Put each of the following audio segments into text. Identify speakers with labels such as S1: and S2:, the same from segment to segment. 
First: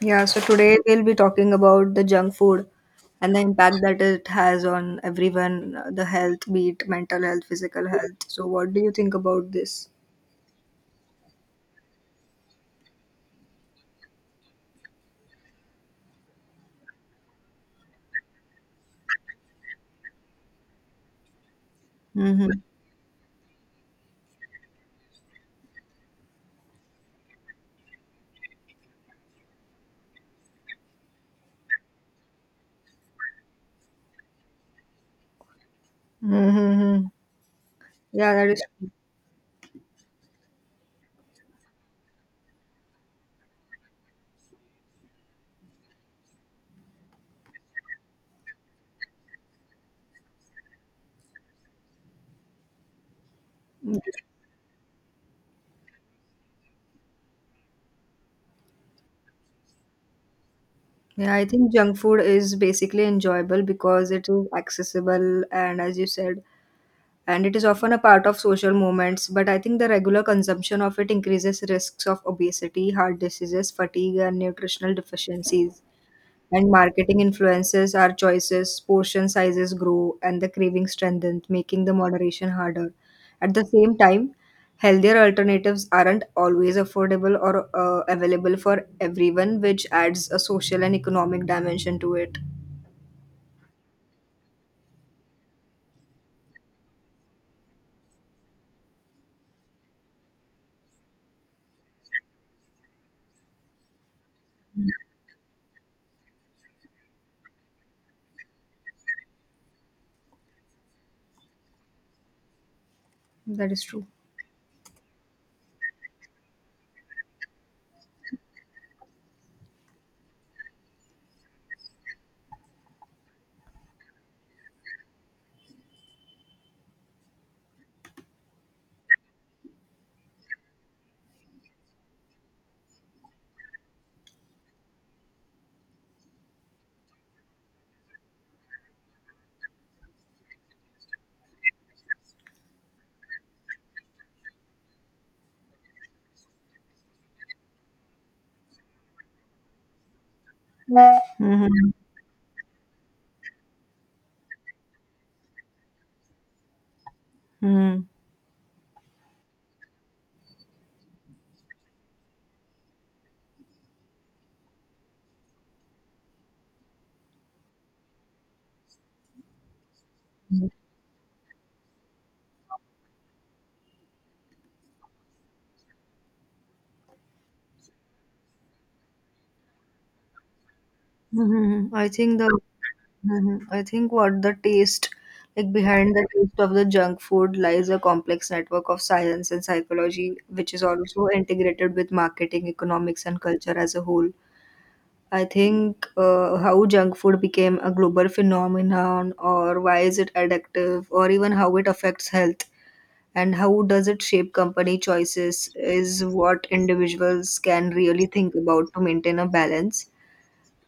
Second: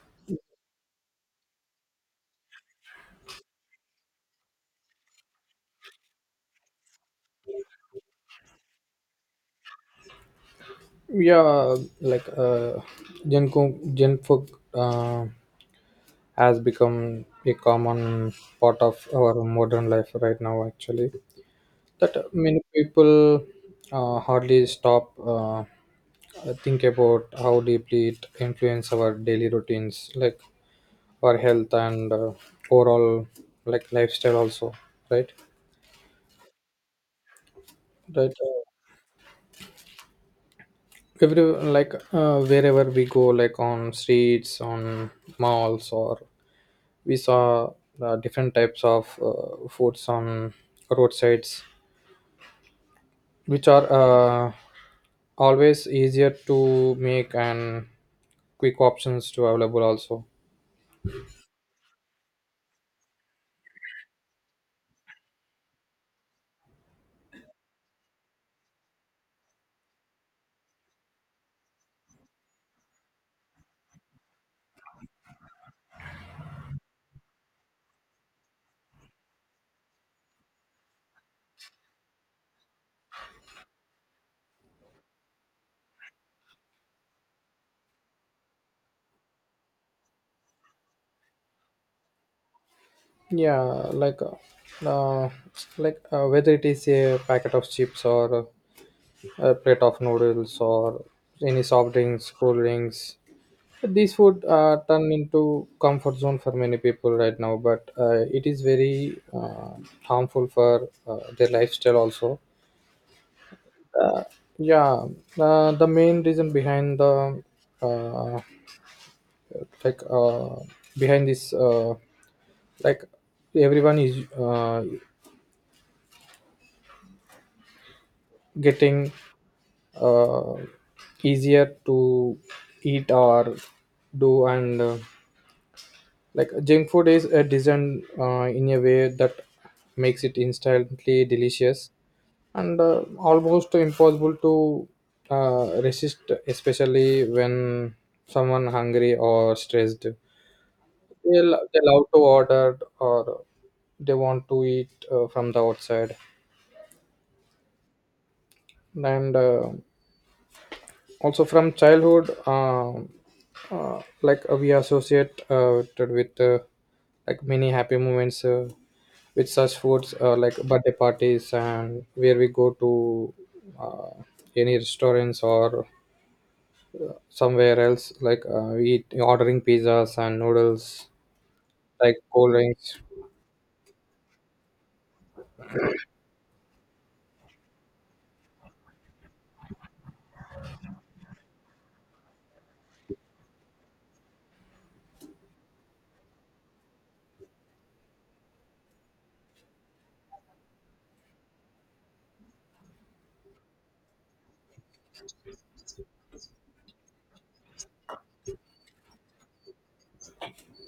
S1: Yeah, so today we'll be talking about the junk food and the impact that it has on everyone, the health, be it mental health, physical health. So, what do you think about this?
S2: Yeah, like gen food has become a common part of our modern life right now, actually, that
S1: Mm-hmm.
S2: many people hardly stop think about how deeply it influences our daily routines, like our health and overall, like, lifestyle also, right?
S1: Mm-hmm.
S2: Right.
S1: Yeah, that is.
S2: Every, like wherever we go, like on streets, on malls, or we saw different types of foods on roadsides, which are uh, always easier to make and quick options to available also.
S1: Yeah, I think junk food is basically enjoyable because it is accessible and, as you said, and it is often a part of social moments. But I think the regular consumption of it increases risks of obesity, heart diseases, fatigue, and nutritional deficiencies. And marketing influences our choices, portion sizes grow, and the craving strengthens, making the moderation harder. At the same time, healthier alternatives aren't always affordable or available for everyone, which adds a social and economic dimension to it.
S2: Yeah, like uh, uh, like whether it is a packet of chips or a plate of noodles or any soft drinks, cool drinks, these food turn into comfort zone for many people right now, but it is very harmful for their lifestyle also.
S1: That is true.
S2: Yeah, the main reason behind the uh, like behind this like everyone is getting uh, easier to eat or do, and like junk food is designed in a way that makes it instantly delicious and almost impossible to resist, especially when someone hungry or stressed.
S1: Mhm.
S2: They love to order or they want to eat from the outside.
S1: Mhm.
S2: And also from childhood, um like we associate it with like many happy moments with such foods like birthday parties, and where we go to uh, any restaurants or somewhere else, like we eat ordering pizzas and noodles,
S1: Mhm. I
S2: like
S1: think the
S2: cold drinks.
S1: Mhm. I think what the taste, like behind the taste of the junk food lies a complex network of science and psychology, which is also integrated with marketing, economics, and culture as a whole. I think how junk food became a global phenomenon, or why is it addictive, or even how it affects health, and how does it shape company choices, is what individuals can really think about to maintain a balance.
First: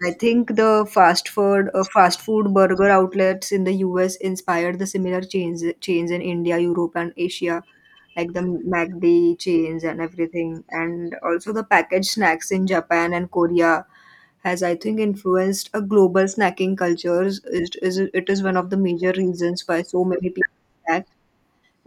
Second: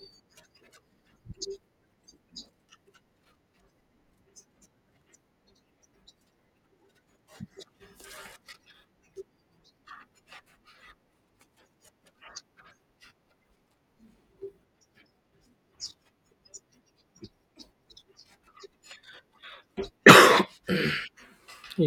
S1: I think the fast food burger outlets in the US inspired the similar chains in India, Europe, and Asia, like the McD chains and everything, and also the packaged snacks in Japan and Korea has, I think, influenced a global snacking culture. It is one of the major reasons why so many people snack,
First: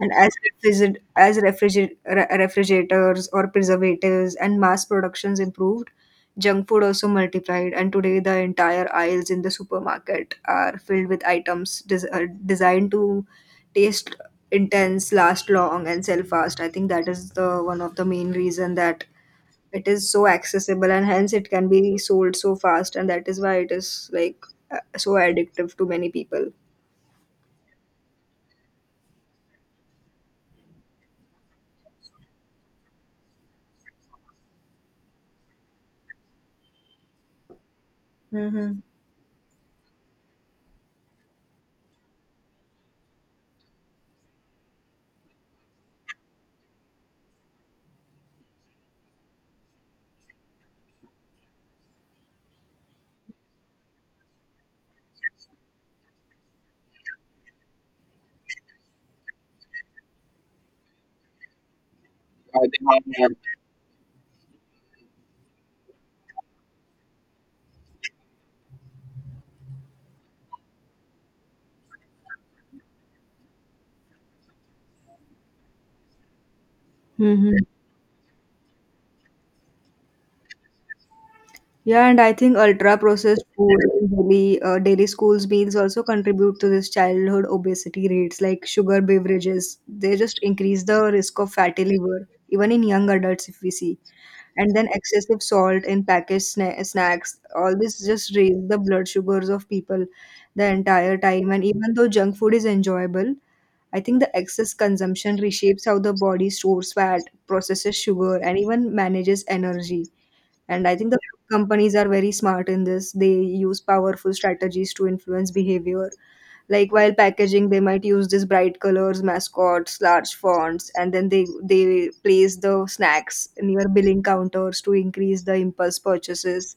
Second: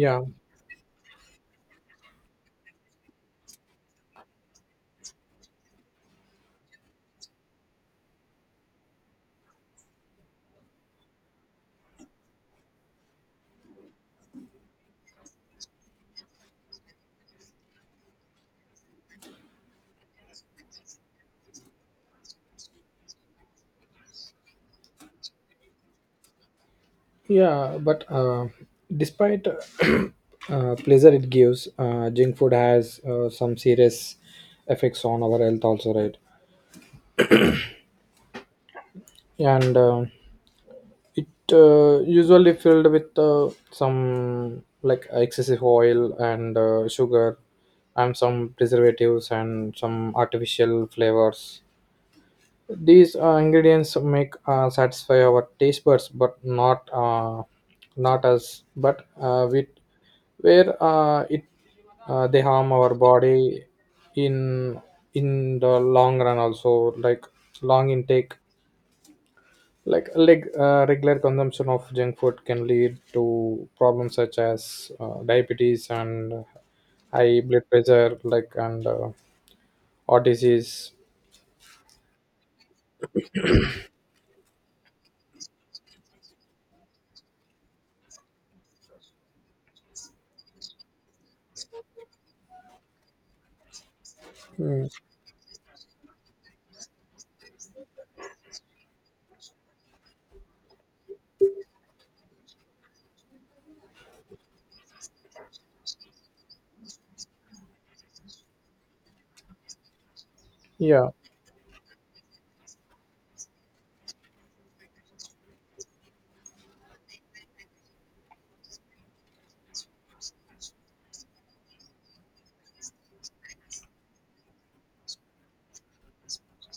S1: and as refrigerators or preservatives and mass productions improved, junk food also multiplied, and today the entire aisles in the supermarket are filled with items designed to taste intense, last long and sell fast. I think that is the one of the main reason that it is so accessible, and hence it can be sold so fast, and that is why it is like so addictive to many people.
S2: Yeah, but despite pleasure it gives, junk food has some serious effects on our health also, right?
S1: Mm-hmm.
S2: And it usually filled with some, like, excessive oil and sugar, and some preservatives and some artificial flavors. These ingredients make satisfy our taste buds, but not us. But with where it they
S1: I
S2: harm our
S1: think.
S2: body in in the long run also, like long intake, like, regular consumption of junk food can lead to problems such as diabetes and high
S1: Mm-hmm.
S2: blood pressure, like, and heart disease.
S1: Yeah, and I think ultra-processed food in daily schools meals also contribute to this childhood obesity rates, like sugar beverages. They just increase the risk of fatty liver, even in young adults, if we see. And then
S2: Mm.
S1: excessive salt in packaged snacks, all this just raise the blood sugars of people the entire time. And even though junk food is enjoyable, I think the excess consumption reshapes how the body stores fat, processes sugar, and even manages energy. And I
S2: Yeah,
S1: think the companies are very smart in this. They use powerful strategies to influence behavior. Like, while packaging, they might use these bright colors, mascots, large fonts, and then they place the snacks near billing counters to increase the impulse purchases.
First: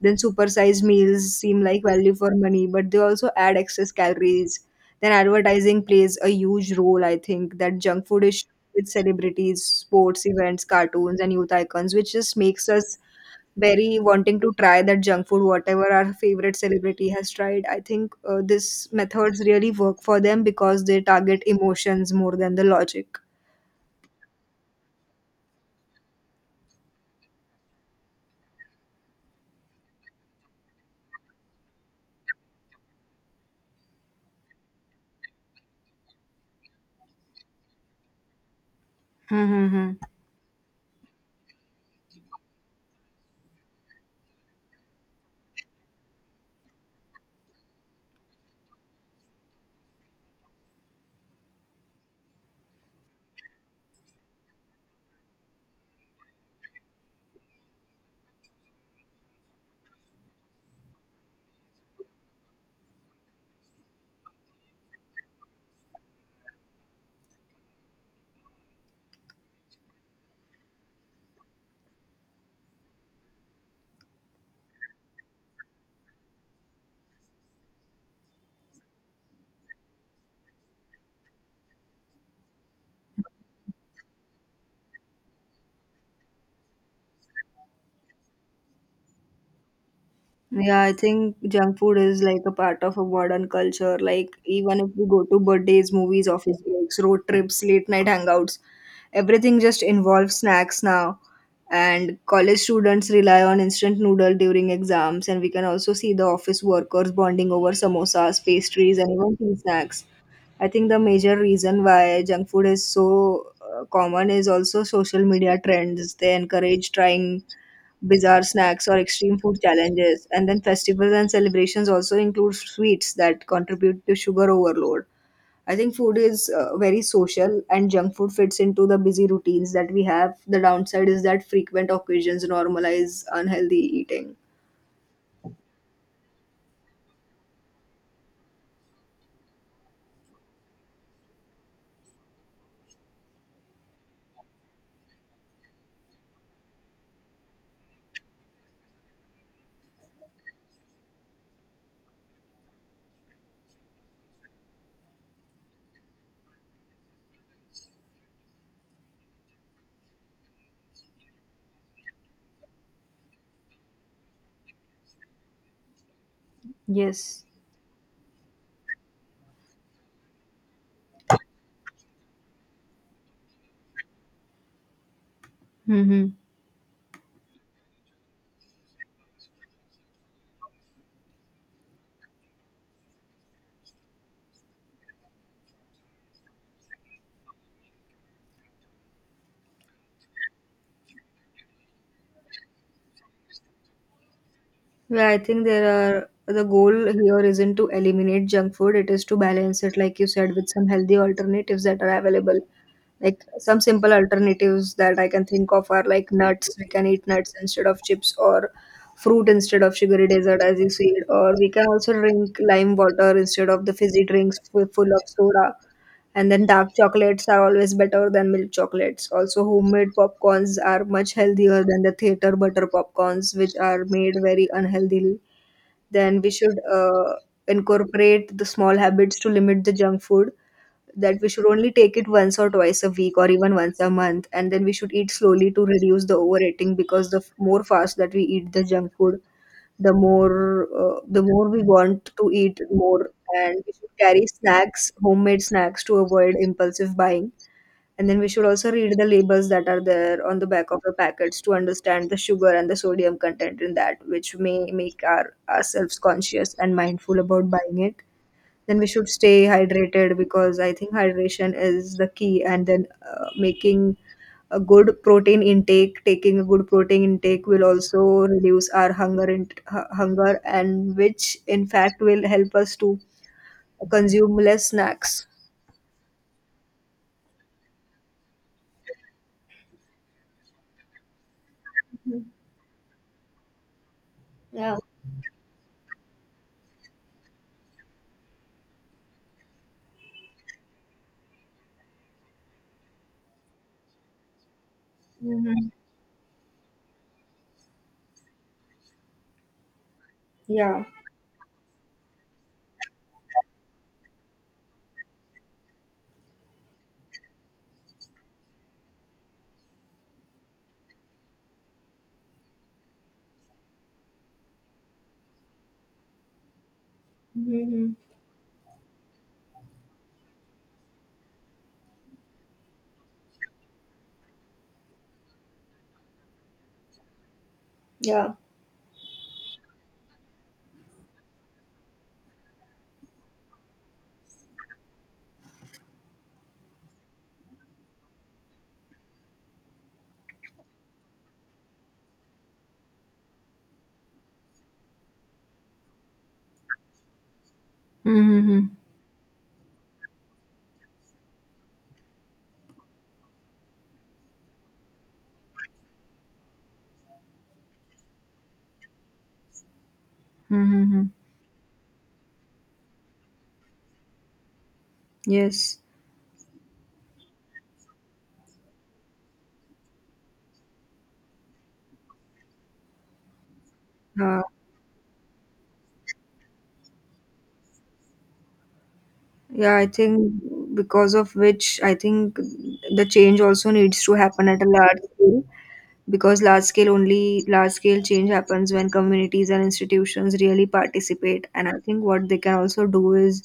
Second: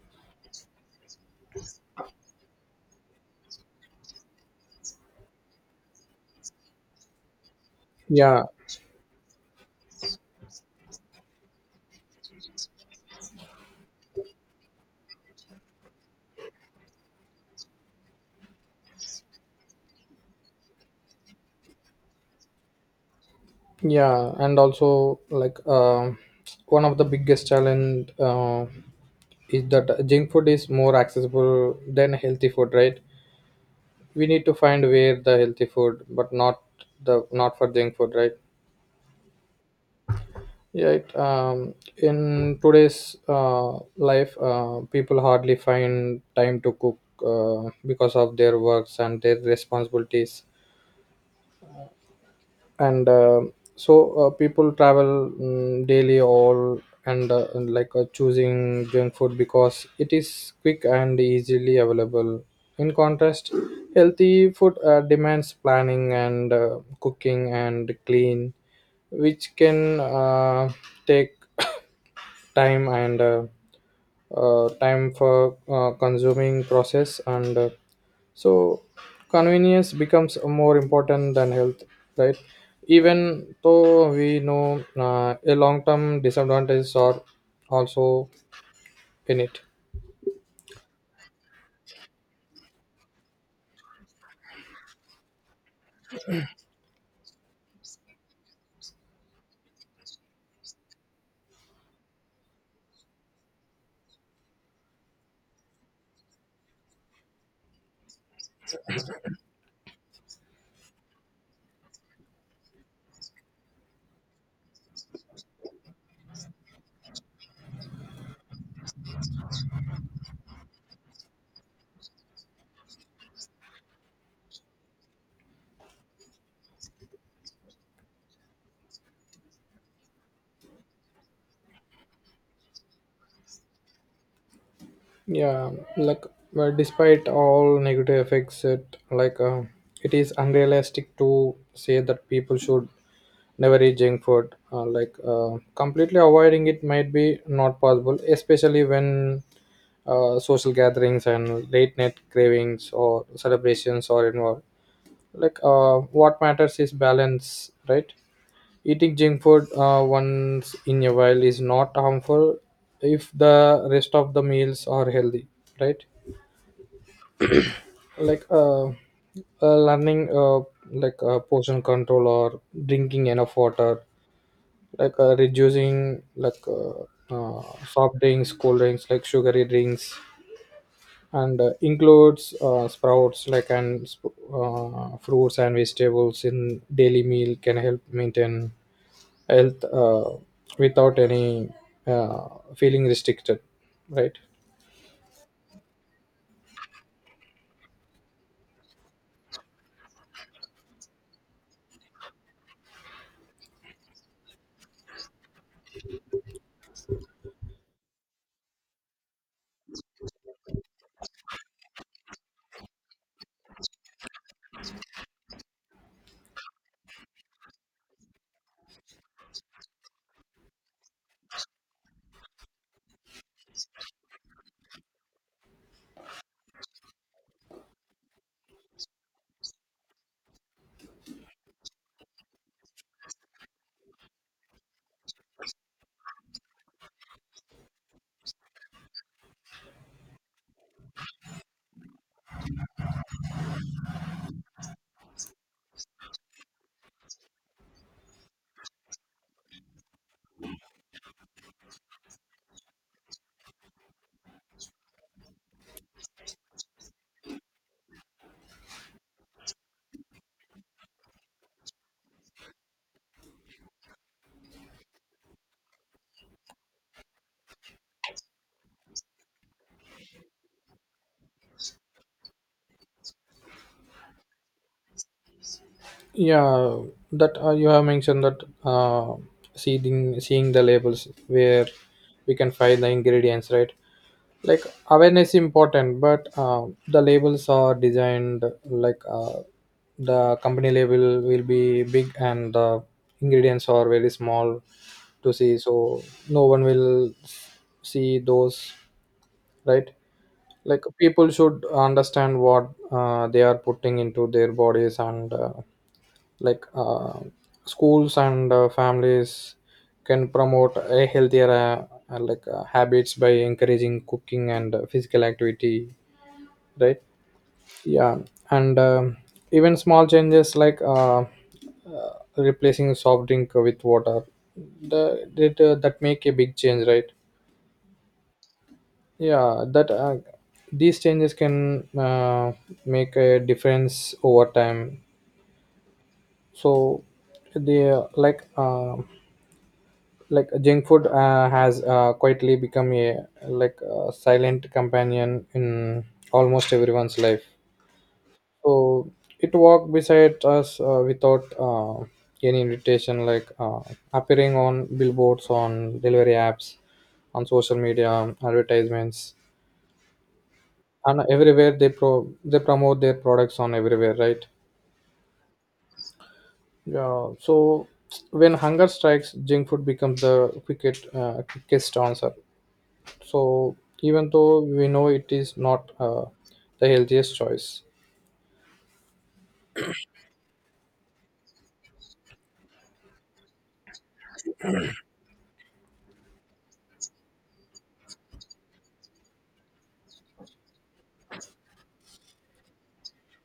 S1: Then supersized meals seem like value for money, but they also add excess calories. Then advertising plays a huge role, I think, that junk food is
S2: yeah,
S1: with celebrities, sports events, cartoons, and youth icons, which just makes us very wanting to try that junk food whatever our favorite celebrity has tried. I think this methods really work for them because they target emotions more than the logic.
S2: yeah, and also like one of the biggest challenge is that junk food is more accessible than healthy food, right? We need to find where the healthy food, but not the not for junk food, right?
S1: Mm-hmm.
S2: Yeah, in today's life people hardly find time to cook because of their works and their responsibilities. And so people travel, daily all, and like choosing junk food because it is quick and easily available. In contrast, healthy food demands planning and cooking and clean, which can take time and time for consuming process. And so convenience becomes more important than health, right? Even though we know a long term disadvantages are also in it.
S1: Yeah, I think junk food is like a part of a modern culture. Like, even if we go to birthdays, movies, office breaks, road trips, late night hangouts, everything just involves snacks now. And college students rely on instant noodle during exams, and we can also see the office workers bonding over samosas, pastries, and even tea snacks. I think the major reason why junk food is so common is also social media trends. They encourage trying bizarre snacks or extreme food challenges. And then festivals and celebrations also include sweets that contribute to sugar overload. I think food is very social, and junk food fits into the busy routines that we have. The downside is that frequent occasions normalize unhealthy eating.
S2: Yeah, like, well, despite all negative effects, it is unrealistic to say that people should never eat junk food, like completely avoiding it might be not possible, especially when social gatherings and late night cravings or celebrations are involved. Like, what matters is balance, right? Eating junk food once in a while is not harmful if the rest of the meals are healthy, right?
S1: Yes.
S2: Like, learning, like portion control, or drinking enough water, like reducing,
S1: Mm-hmm.
S2: like uh, soft drinks, cold drinks, like sugary drinks, and includes sprouts, like, and fruits and vegetables in daily meal, can help maintain health without any uh, feeling restricted, right?
S1: Yeah, I think there are the goal here isn't to eliminate junk food, it is to balance it, like you said, with some healthy alternatives that are available. Like some simple alternatives that I can think of are like nuts. We can eat nuts instead of chips, or fruit instead of sugary dessert, as you said, or we can also drink lime water instead of the fizzy drinks full of soda. And then dark chocolates are always better than milk chocolates. Also, homemade popcorns are much healthier than the theater butter popcorns, which are made very unhealthily. Then we should incorporate the small habits to limit the junk food, that we should only take it once or twice a week or even once a month, and then we should eat slowly to reduce the overeating, because the more fast that we eat the junk food, the more we want to eat more. And we should carry snacks, homemade snacks, to avoid impulsive buying. And then we should also read the labels that are there on the back of the packets to understand the sugar and the sodium content in that, which may make our ourselves conscious and mindful about buying it. Then we should stay hydrated, because I think hydration is the key. And then making a good protein intake, taking a good protein intake will also reduce our hunger and hunger, and which in fact will help us to consume less snacks.
S2: Yeah, that you have mentioned, that uh, seeing the labels where we can find the ingredients, right? Like,
S1: Yeah.
S2: awareness important, but the labels are designed, like the company label will be big and the ingredients are very small to see,
S1: Mm-hmm.
S2: so no one will see those, right?
S1: Yeah.
S2: Like, people should understand what they are putting into their bodies, and like schools and families can promote a healthier like habits by encouraging cooking and physical activity, right?
S1: Mm-hmm.
S2: Yeah. And even small changes, like replacing soft drink with water, the, that that make a big change, right?
S1: Yeah.
S2: Yeah, that these changes can make a difference over time. So the like junk food has quietly become a, like, a silent companion in almost everyone's life.
S1: Mm-hmm.
S2: So it walked beside us without any invitation, like appearing on billboards, on delivery apps, on social media, on advertisements.
S1: Mm-hmm.
S2: And everywhere, they promote their products on everywhere, right?
S1: Yes.
S2: Yeah. So when hunger strikes, junk food becomes the quickest answer. So even
S1: Uh,
S2: though we know it is not the healthiest choice.
S1: yeah, I think because of which I think the change also needs to happen at a large scale. Because large scale change happens when communities and institutions really participate, and I think what they can also do is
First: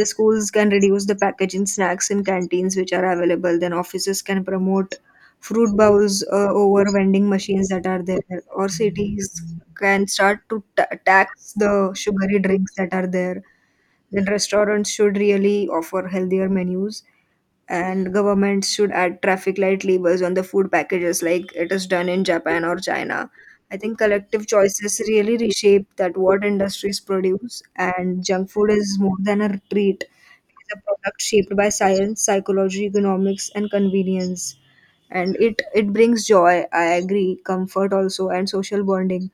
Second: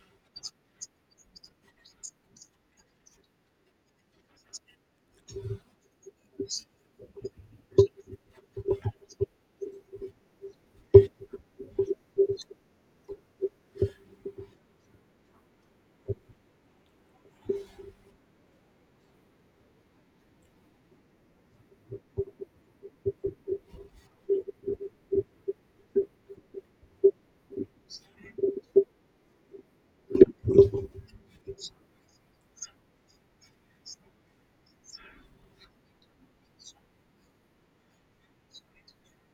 S1: the schools can reduce the packaging snacks in canteens which are available, then offices can promote fruit bowls over vending machines that are there, or cities can start to ta tax the sugary drinks that are there, then restaurants should really offer healthier menus, and governments should add traffic light labels on the food packages like it is done in Japan or China. I think collective choices really reshape that what industries produce, and junk food is more than a treat. It's a product shaped by science, psychology, economics and convenience. And it brings joy, I agree, comfort also and social bonding.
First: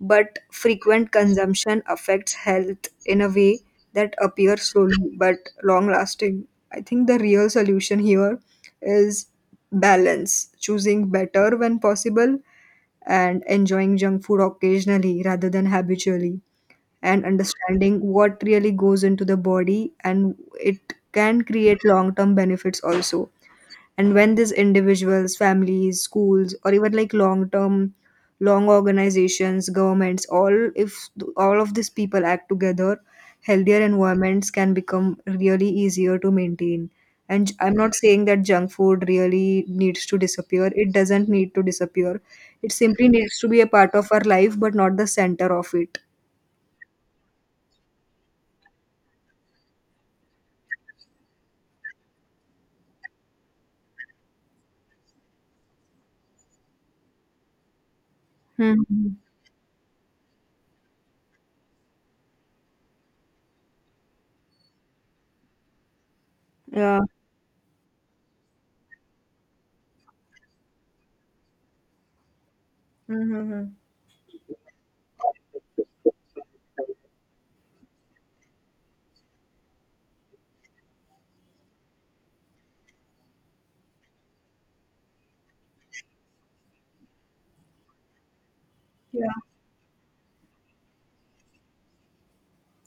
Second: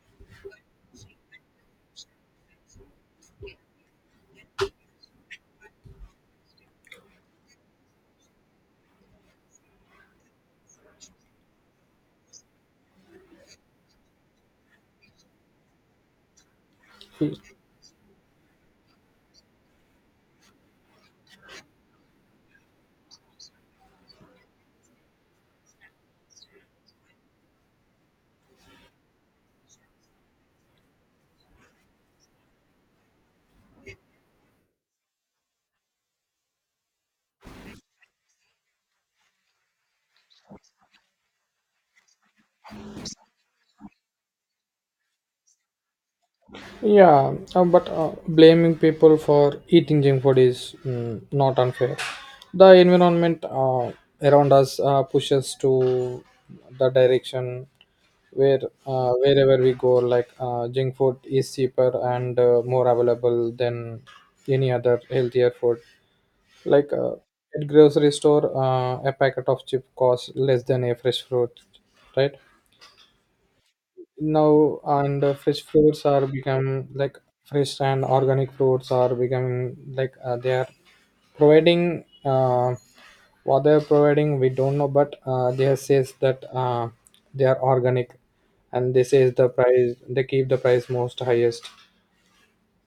S1: But frequent consumption affects health in a way that appears slowly but long lasting. I think the real solution here is balance, choosing better when possible and enjoying junk food occasionally rather than habitually, and understanding what really goes into the body, and it can create long term benefits also. And when these individuals, families, schools, or even like long organizations, governments, all, if all of these people act together, healthier environments can become really easier to maintain. And I'm not saying that junk food really needs to disappear, it doesn't need to disappear, it simply needs to be a part of our life but not the center of it.
S2: Yeah, but blaming people for eating junk food is, not unfair. The environment around us pushes to the direction where
S1: Hmm.
S2: wherever we go, like junk food is cheaper and more available than any other healthier food. Like,
S1: Yeah.
S2: at grocery store, a packet of chip costs less than a fresh fruit, right?
S1: Mm-hmm.
S2: Now and fresh fruits are become like, fresh and organic fruits are becoming like, they are providing what they are providing we don't know, but they are says that they are organic, and they
S1: Yeah.
S2: says the price, they keep the price most highest.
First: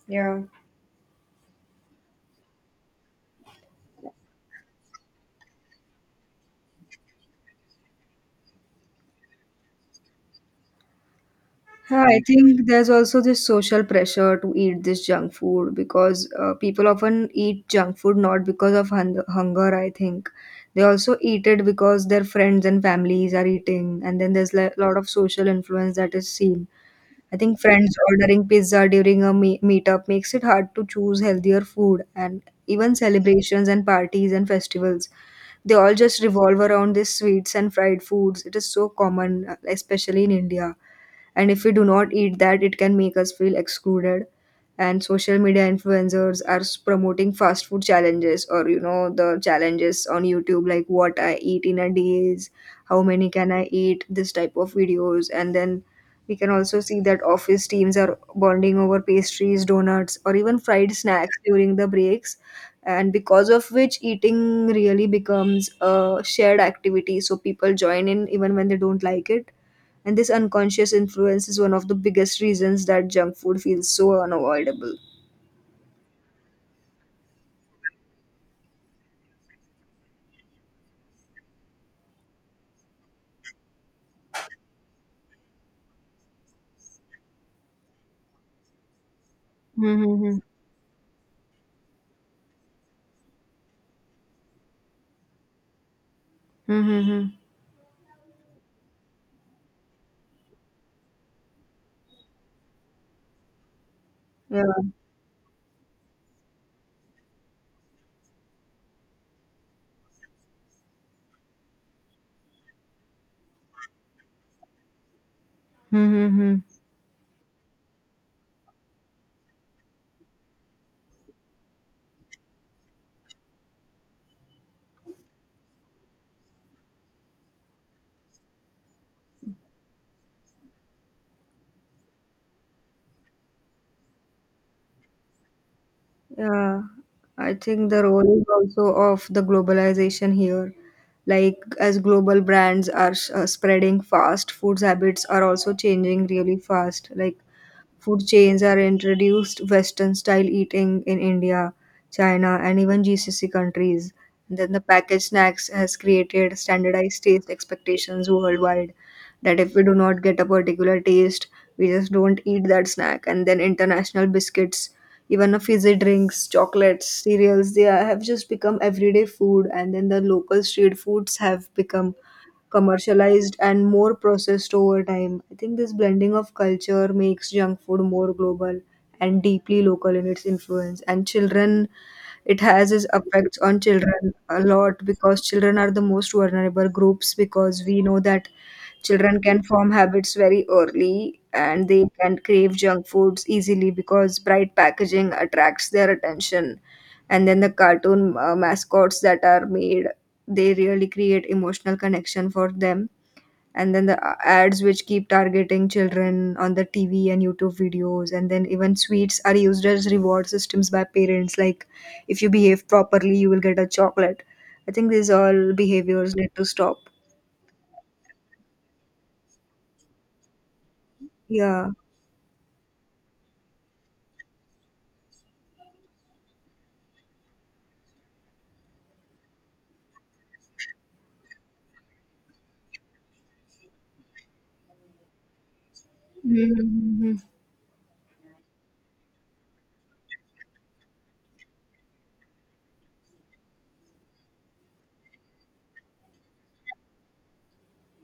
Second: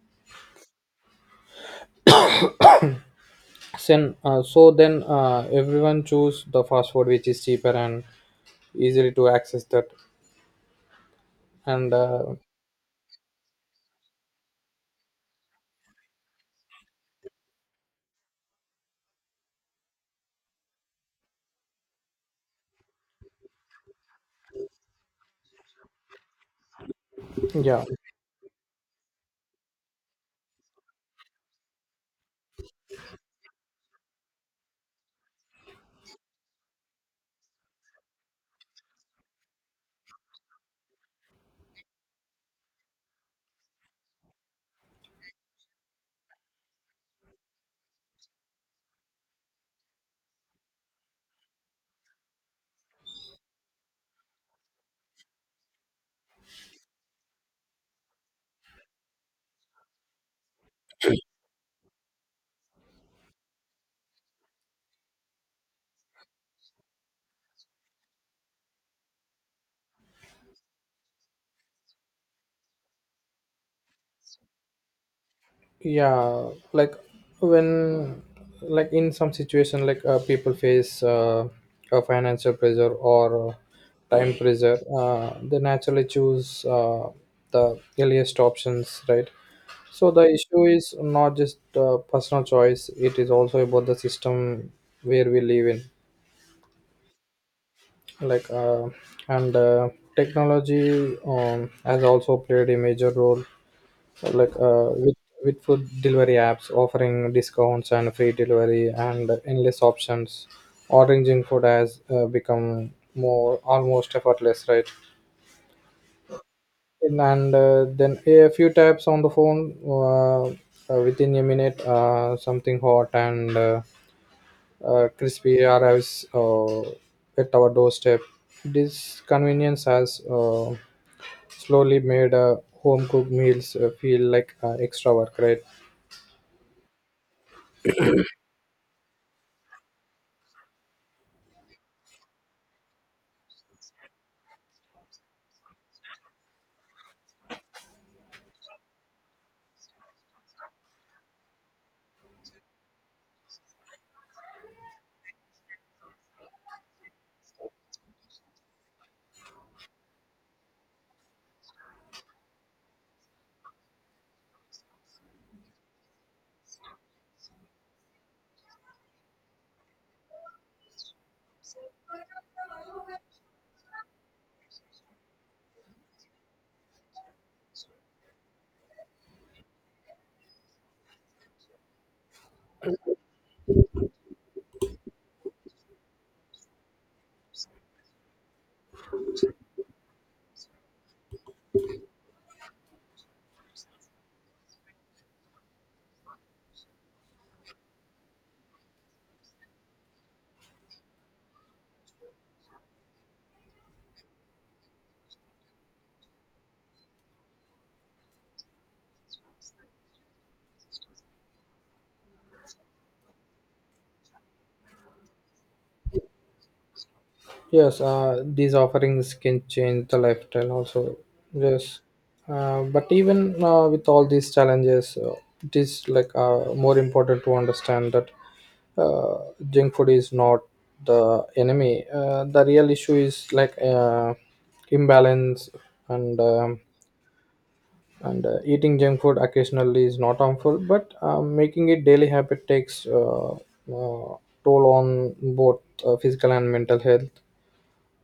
S1: Yeah.
S2: Then, so then everyone choose the fast food which is cheaper and easily to access that, and
S1: Yeah, I think there's also this social pressure to eat this junk food because people often eat junk food not because of hunger, I think. They also eat it because their friends and families are eating, and then there's a lot of social influence that is seen. I think
S2: yeah.
S1: friends ordering pizza during a meetup makes it hard to choose healthier food, and even celebrations and parties and festivals, they all just revolve around these sweets and fried foods. It is so common, especially in India, and if we do not eat that it can make us feel excluded. And social media influencers are promoting fast food challenges, or you know the challenges on YouTube like what I eat in a day is how many can I eat, this type of videos. And then we can also see that office teams are bonding over pastries, donuts, or even fried snacks during the breaks, and because of which eating really becomes a shared activity, so people join in even when they don't like it. And this unconscious influence is one of the biggest reasons that junk food feels so unavoidable.
S2: Yeah. Like, when, like, in some situation, like people face a financial pressure or time pressure, they naturally choose the earliest options, right? So the
S1: Mm-hmm.
S2: issue is not just personal choice, it is also about the system where we live in.
S1: Mm-hmm.
S2: Like, and technology, has also played a major role, like
S1: Yeah.
S2: with food delivery apps offering discounts and free delivery and endless options. Ordering food has become more almost effortless, right?
S1: Mm-hmm.
S2: And then a few taps on the phone, within a minute, something hot and crispy arrives at our doorstep. This convenience has slowly made home cooked meals feel like extra work, right?
S1: Yeah. I think the role is also of the globalization here. Like, as global brands are spreading fast, foods habits are also changing really fast. Like, food chains are introduced Western style eating in India, China, and even GCC countries. Then the packaged snacks has created standardized taste expectations worldwide, that if we do not get a particular taste, we just don't eat that snack. And then international biscuits, even a fizzy drinks, chocolates, cereals, they are- have just become everyday food. And then the local street foods have become commercialized and more processed over time. I think this blending of culture makes junk food more global and deeply local in its influence. And children, it has its effects on children a lot because children are the most vulnerable groups because we know that children can form habits very early and they can crave junk foods easily because bright packaging attracts their attention, and then the cartoon mascots that are made, they really create emotional connection for them. And then the ads which keep targeting children on the TV and YouTube videos, and then even sweets are used as reward systems by parents, like if you behave properly you will get a chocolate. I think these all behaviors need to stop.
S2: Yes, these offerings can change the lifestyle also.
S1: Yeah.
S2: Yes, but even with all these challenges, it is, like more important to understand that uh, junk food is not the enemy. The real issue is, like imbalance, and um,
S1: Mm-hmm.
S2: and eating junk food occasionally is not harmful, but making it daily habit takes toll on both physical and mental health.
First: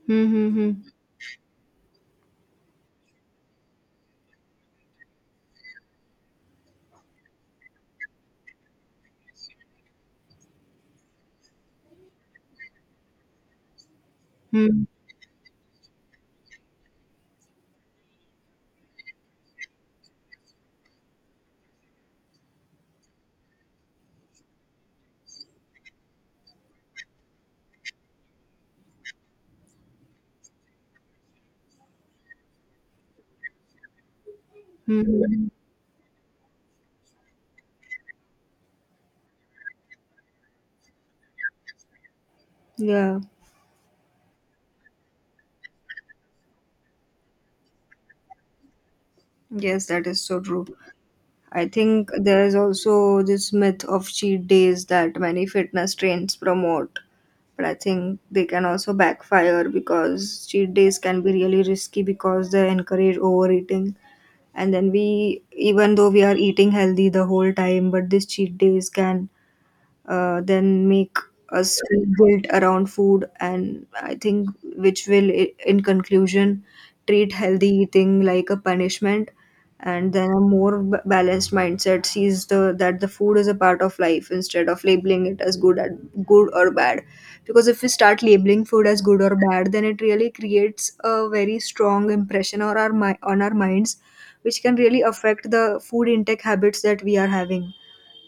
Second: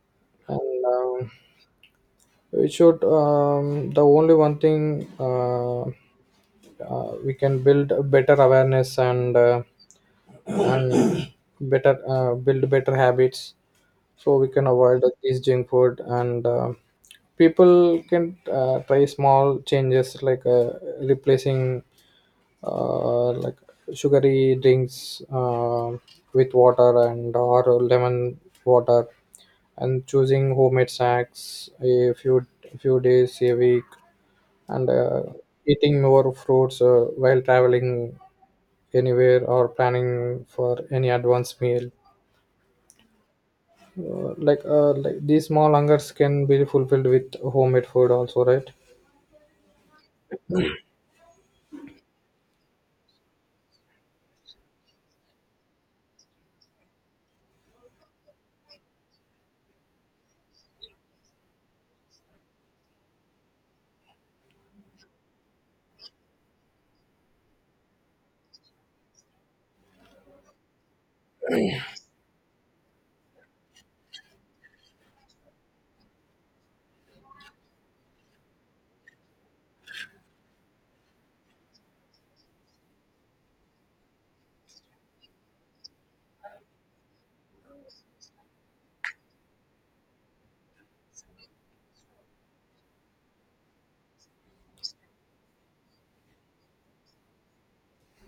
S1: Mm-hmm.
S2: And It should the only one thing we can build a better awareness, and better, build better habits, so we can avoid these junk food. And people can try small changes, like replacing, like sugary drinks with water and or lemon water, and choosing homemade snacks a few days a week, and
S1: Mm-hmm.
S2: eating more fruits while traveling anywhere, or planning for any advanced meal.
S1: Yeah.
S2: Like like these small hungers can be fulfilled with homemade food also, right?
S1: Yes, that is so true. I think there is also this myth of cheat days that many fitness trains promote, but I think they can also backfire because cheat days can be really risky because they encourage overeating. And then we, even though we are eating healthy the whole time, but these cheat days can then make us feel guilt around food. And I think, which will, in conclusion, treat healthy eating like a punishment. And then a more balanced mindset sees the that the food is a part of life, instead of labeling it as good or bad, because if we start labeling food as good or bad, then it really creates a very strong impression on our minds, which can really affect the food intake habits that we are having.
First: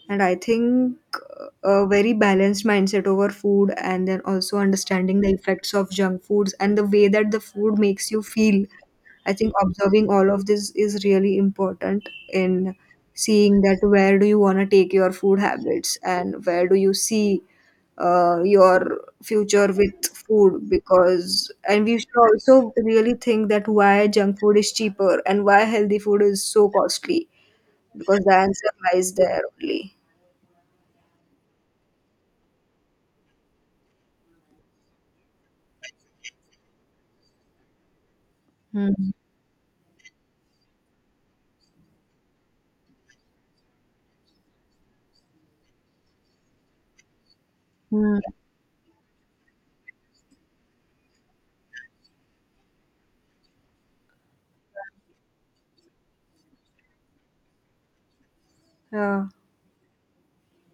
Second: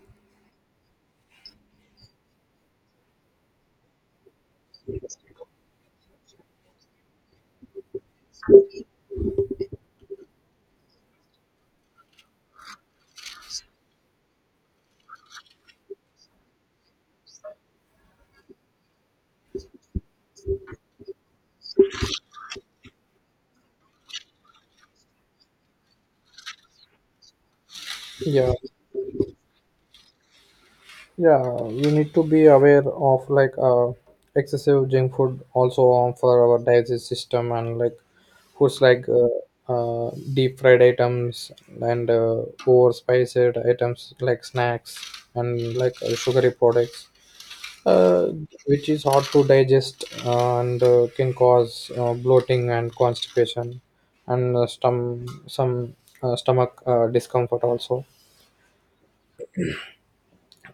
S1: And I think, a very balanced mindset over food, and then also understanding the effects of junk foods and the way that the food makes you feel. I think observing all of this is really important in seeing that where do you want to take your food habits and where do you see your future with food. Because, and we should also really think that why junk food is cheaper and why healthy food is so costly, because the
S2: Yeah.
S1: answer lies there only.
S2: Yeah, we need to be aware of, like excessive junk food also on for our digestive system, and like foods, like
S1: Mm.
S2: deep fried items, and over spiced items like snacks, and like sugary products,
S1: Mm.
S2: uh, which is hard to digest and can cause bloating and constipation, and some stomach discomfort also.
S1: Yeah.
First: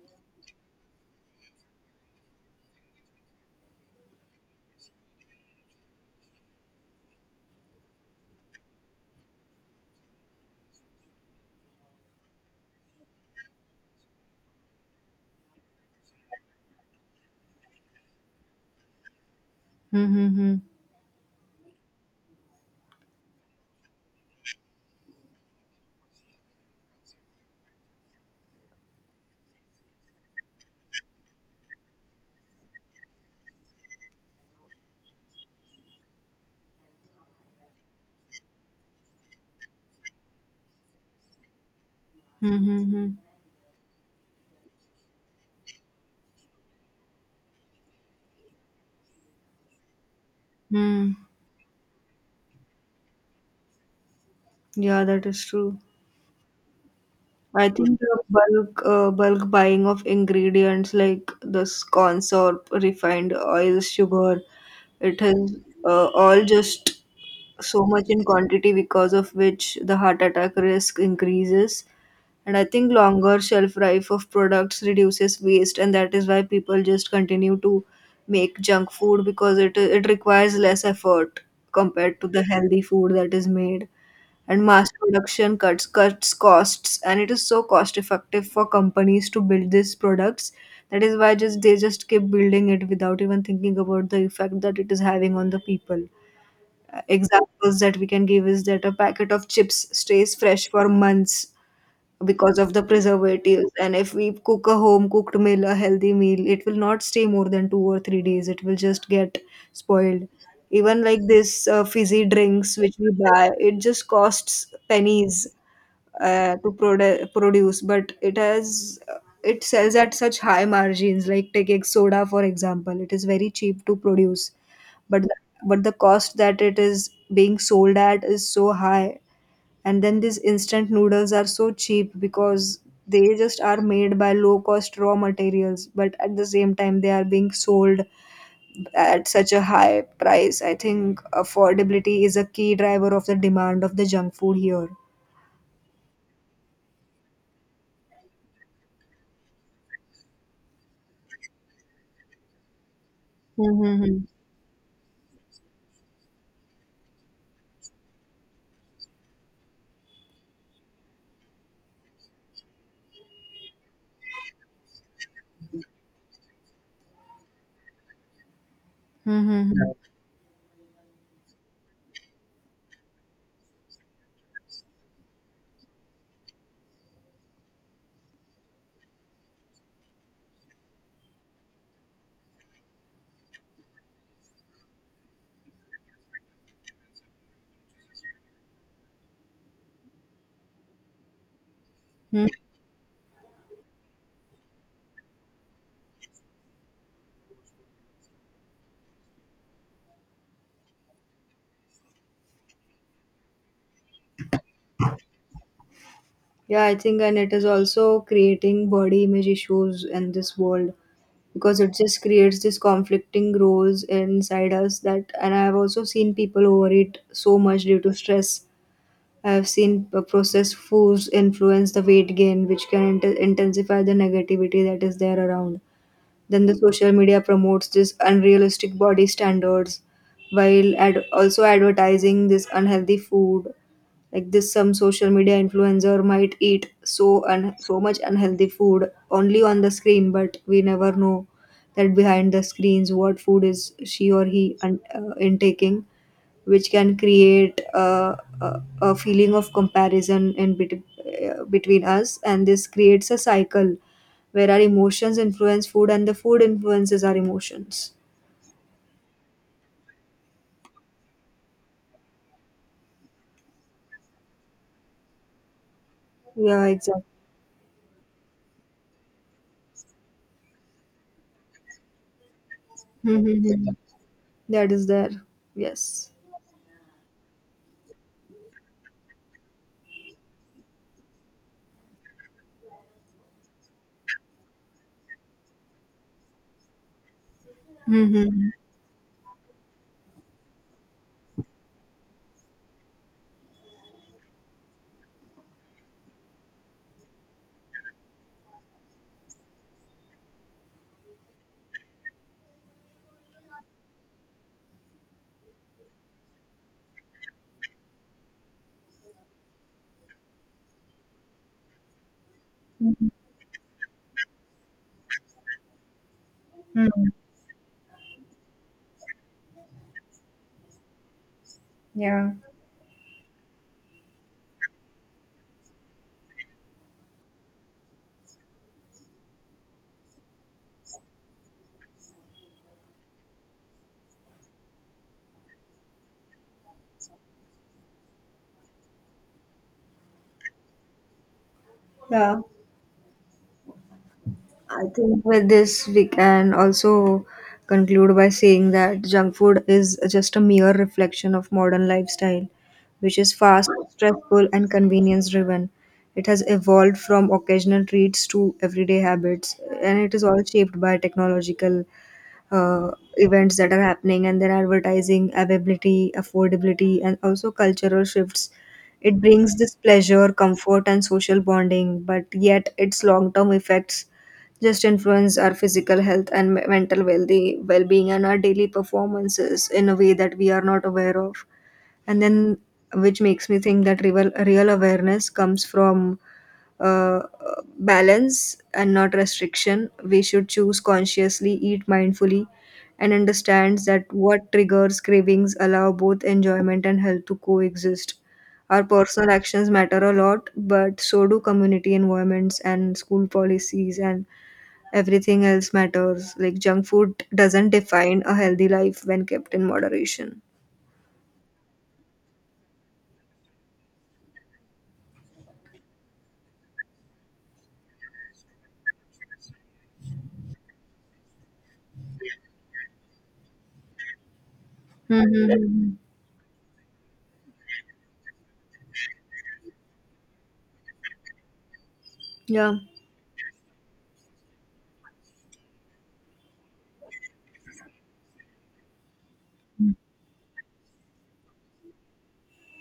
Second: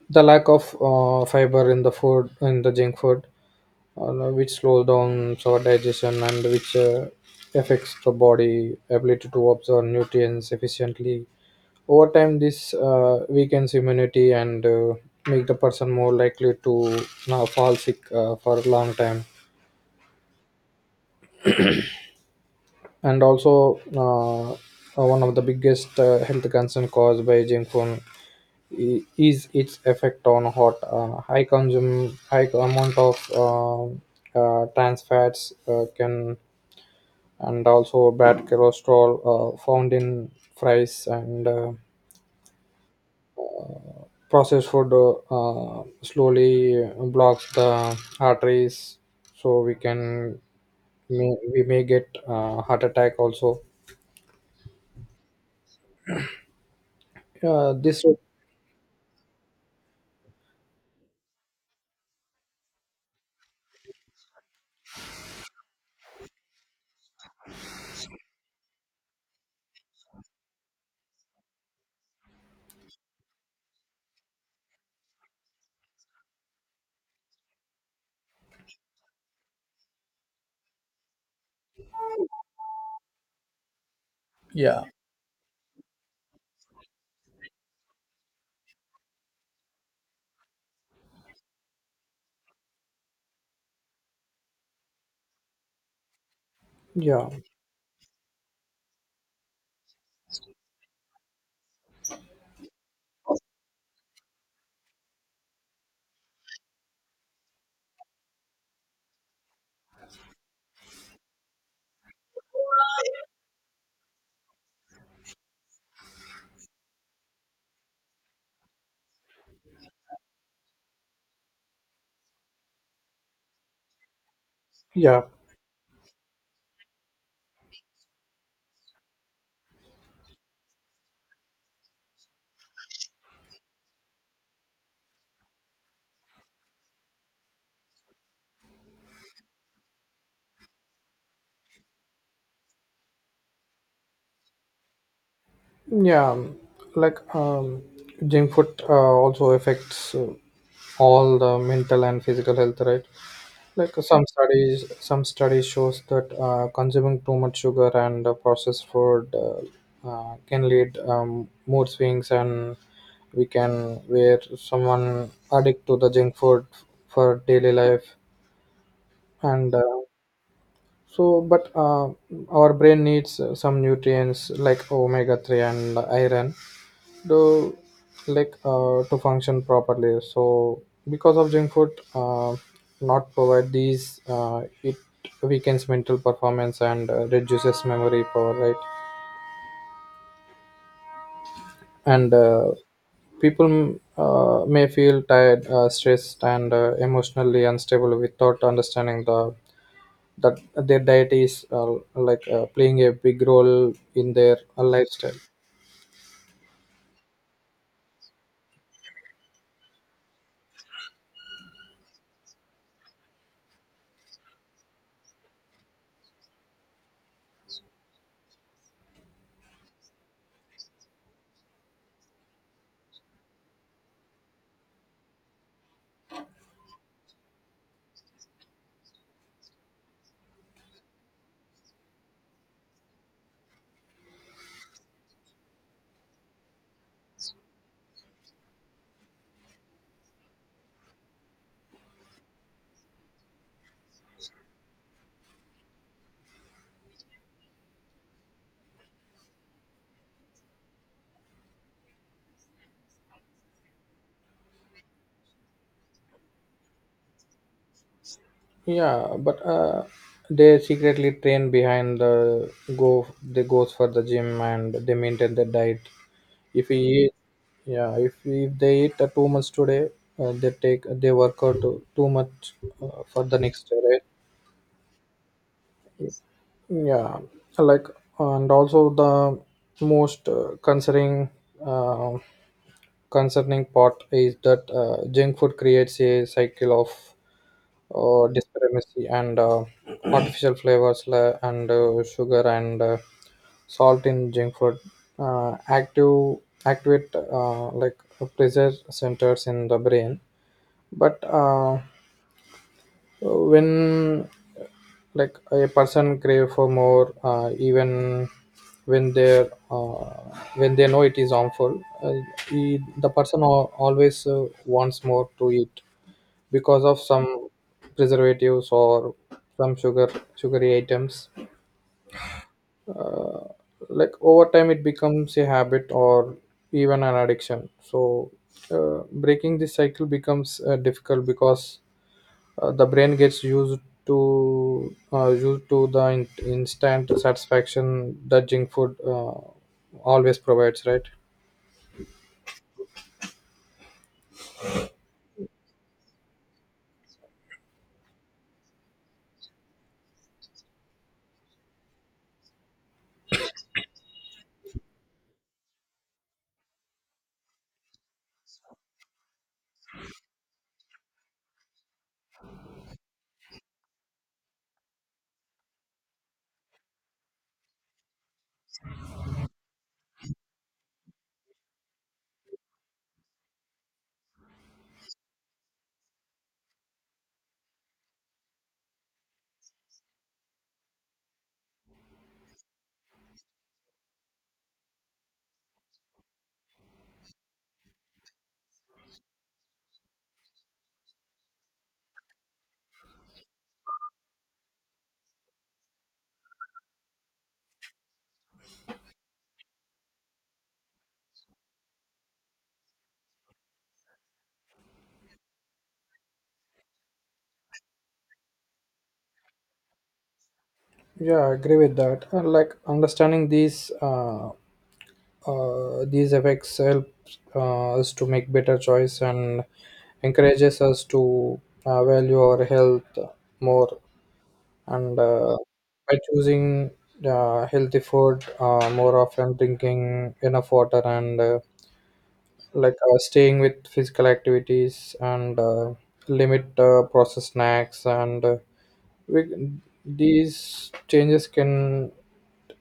S2: The lack of fiber in the food, in the junk food, which slows down our digestion and which affects the body ability to absorb nutrients efficiently. Over time, this weakens immunity and make the person more likely to now fall sick for a long time.
S1: Mm-hmm.
S2: And also, one of the biggest health concern caused by junk food is its effect on, hot high consume high amount of uh, trans fats can, and also bad cholesterol found in fries and
S1: Mm-hmm.
S2: processed food, uh, slowly blocks the arteries, so we can,
S1: Mm.
S2: we may get heart attack also.
S1: Yeah, that is true. I think
S2: This.
S1: the bulk buying of ingredients like the corn syrup, refined oil, sugar, it has all just so much in quantity, because of which the heart attack risk increases. And I think longer shelf life of products reduces waste, and that is why people just continue to make junk food, because it requires less effort compared to the healthy food that is made. And
S2: Yeah.
S1: mass production cuts costs, and it is so cost effective for companies to build these products. That is why just they just keep building it without even thinking about the effect that it is having on the people. uh,
S2: Yeah.
S1: Examples that we can give is that a packet of chips stays fresh for months because of the preservatives, and if we cook a home cooked meal, a healthy meal, it will not stay more than 2 or 3 days. It will just get spoiled. Even like this fizzy drinks which we buy, it just costs pennies to produce, but it sells at such high margins. Like take taking soda for example, it is very cheap to produce, but
S2: Yeah,
S1: the cost that it is being sold at is so high. And then these instant noodles are so cheap because they just are made by low cost raw materials, but at the same time they are being sold at such a high price. I think affordability is a key driver of the demand of the junk food here.
S2: yeah. Like, junk food also affects all the mental and physical health, right? Like,
S1: Mm-hmm.
S2: some studies shows that consuming too much sugar and processed food can lead, mood swings, and we can where someone addict to the junk food for daily life,
S1: Mm-hmm.
S2: and so but our brain needs some nutrients like omega-3 and iron to, like to function properly. So because of junk food not provide these, it weakens mental performance and reduces memory power, right? And
S1: Yeah.
S2: people may feel tired, stressed, and emotionally unstable without understanding the that their diet is, like playing a big role in their lifestyle.
S1: Yeah, I think, and it is also creating body image issues in this world, because it just creates this conflicting roles inside us, that, and I've also seen people overeat so much due to stress. I have seen processed foods influence the weight gain, which can intensify the negativity that is there around. Then the social media promotes this unrealistic body standards, while also advertising this unhealthy food. Like this, some social media influencer might eat so much unhealthy food only on the screen, but we never know that behind the screens what food is she or he intaking, which can create a feeling of comparison in between us, and this creates a cycle where our emotions influence food and the food influences our emotions.
S2: Yeah, but they secretly train behind the go. They goes for the gym and they maintain their diet.
S1: Yeah,
S2: If we
S1: exactly.
S2: eat, yeah, if they eat too much today, they work out too much for the next
S1: Mhm.
S2: day, right?
S1: That is there. Yes.
S2: Yeah, like, and also the most uh, concerning part is that junk food creates a cycle of
S1: Hmm.
S2: disparity and artificial flavors, and sugar and salt in junk food active activate like pleasure centers in the brain. But when, like, a person crave for more, even when they uh, when they know it is harmful, the person always wants more to eat because of some preservatives or some sugar sugary items.
S1: Yeah.
S2: Like, over time it becomes a habit or even an addiction. So breaking this cycle becomes difficult because the brain gets used to the instant satisfaction that junk food always provides, right?
S1: Yeah, I think with this, we can also conclude by saying that junk food is just a mere reflection of modern lifestyle, which is fast, stressful, and convenience driven. It has evolved from occasional treats to everyday habits, and it is all shaped by technological uh, events that are happening, and their advertising, availability, affordability, and also cultural shifts. It brings this pleasure, comfort, and social bonding, but yet its long term effects just influence our physical health and mental well being and our daily performances in a way that we are not aware of. And then, which makes me think that real, real awareness comes from uh, balance and not restriction. We should choose consciously, eat mindfully, and understand that what triggers cravings allow both enjoyment and health to coexist. Our personal actions matter a lot, but so do community environments and school policies, and everything else matters. Like junk food doesn't define a healthy life when kept in moderation.
S2: Yeah, I agree with that. And like, understanding these effects help us to make better choice and encourages us to value our health more. And
S1: Mm-hmm.
S2: by choosing healthy food more often, drinking enough water, and
S1: Yeah.
S2: like staying with physical activities, and limit processed snacks, and we, these changes can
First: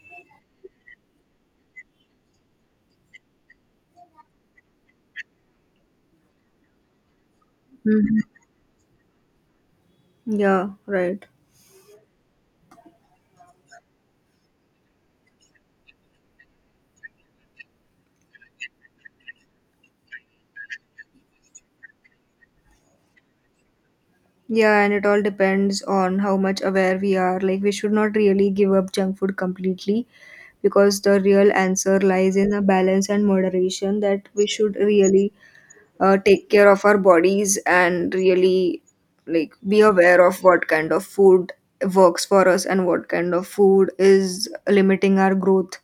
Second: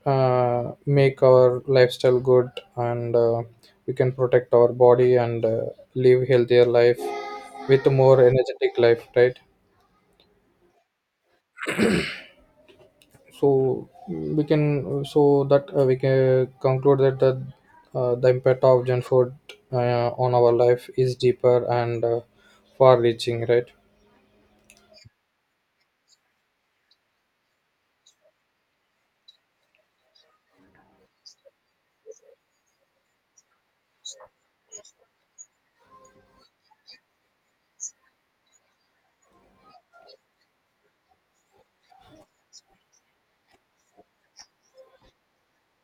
S2: make our lifestyle good. And we can protect our body and live healthier life with
S1: Hmm.
S2: more energetic life, right?
S1: Yeah, right.
S2: So that we can conclude that the impact of junk food on our life is deeper and far reaching, right?
S1: Yeah, and it all depends on how much aware we are. Like, we should not really give up junk food completely, because the real answer lies in a balance and moderation, that we should really take care of our bodies, and really, like, be aware of what kind of food works for us and what kind of food is limiting our growth,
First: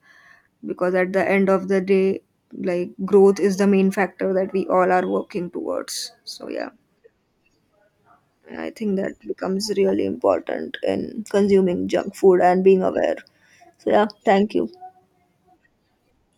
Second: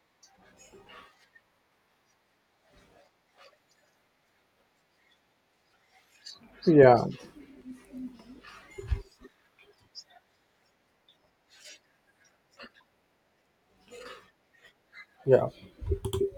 S1: because at the end of the day, like, growth is the main factor that we all are working towards, so yeah.
S2: Yeah.
S1: And I think that becomes really important in consuming junk food and being aware. So, yeah, thank you.
S2: Yeah.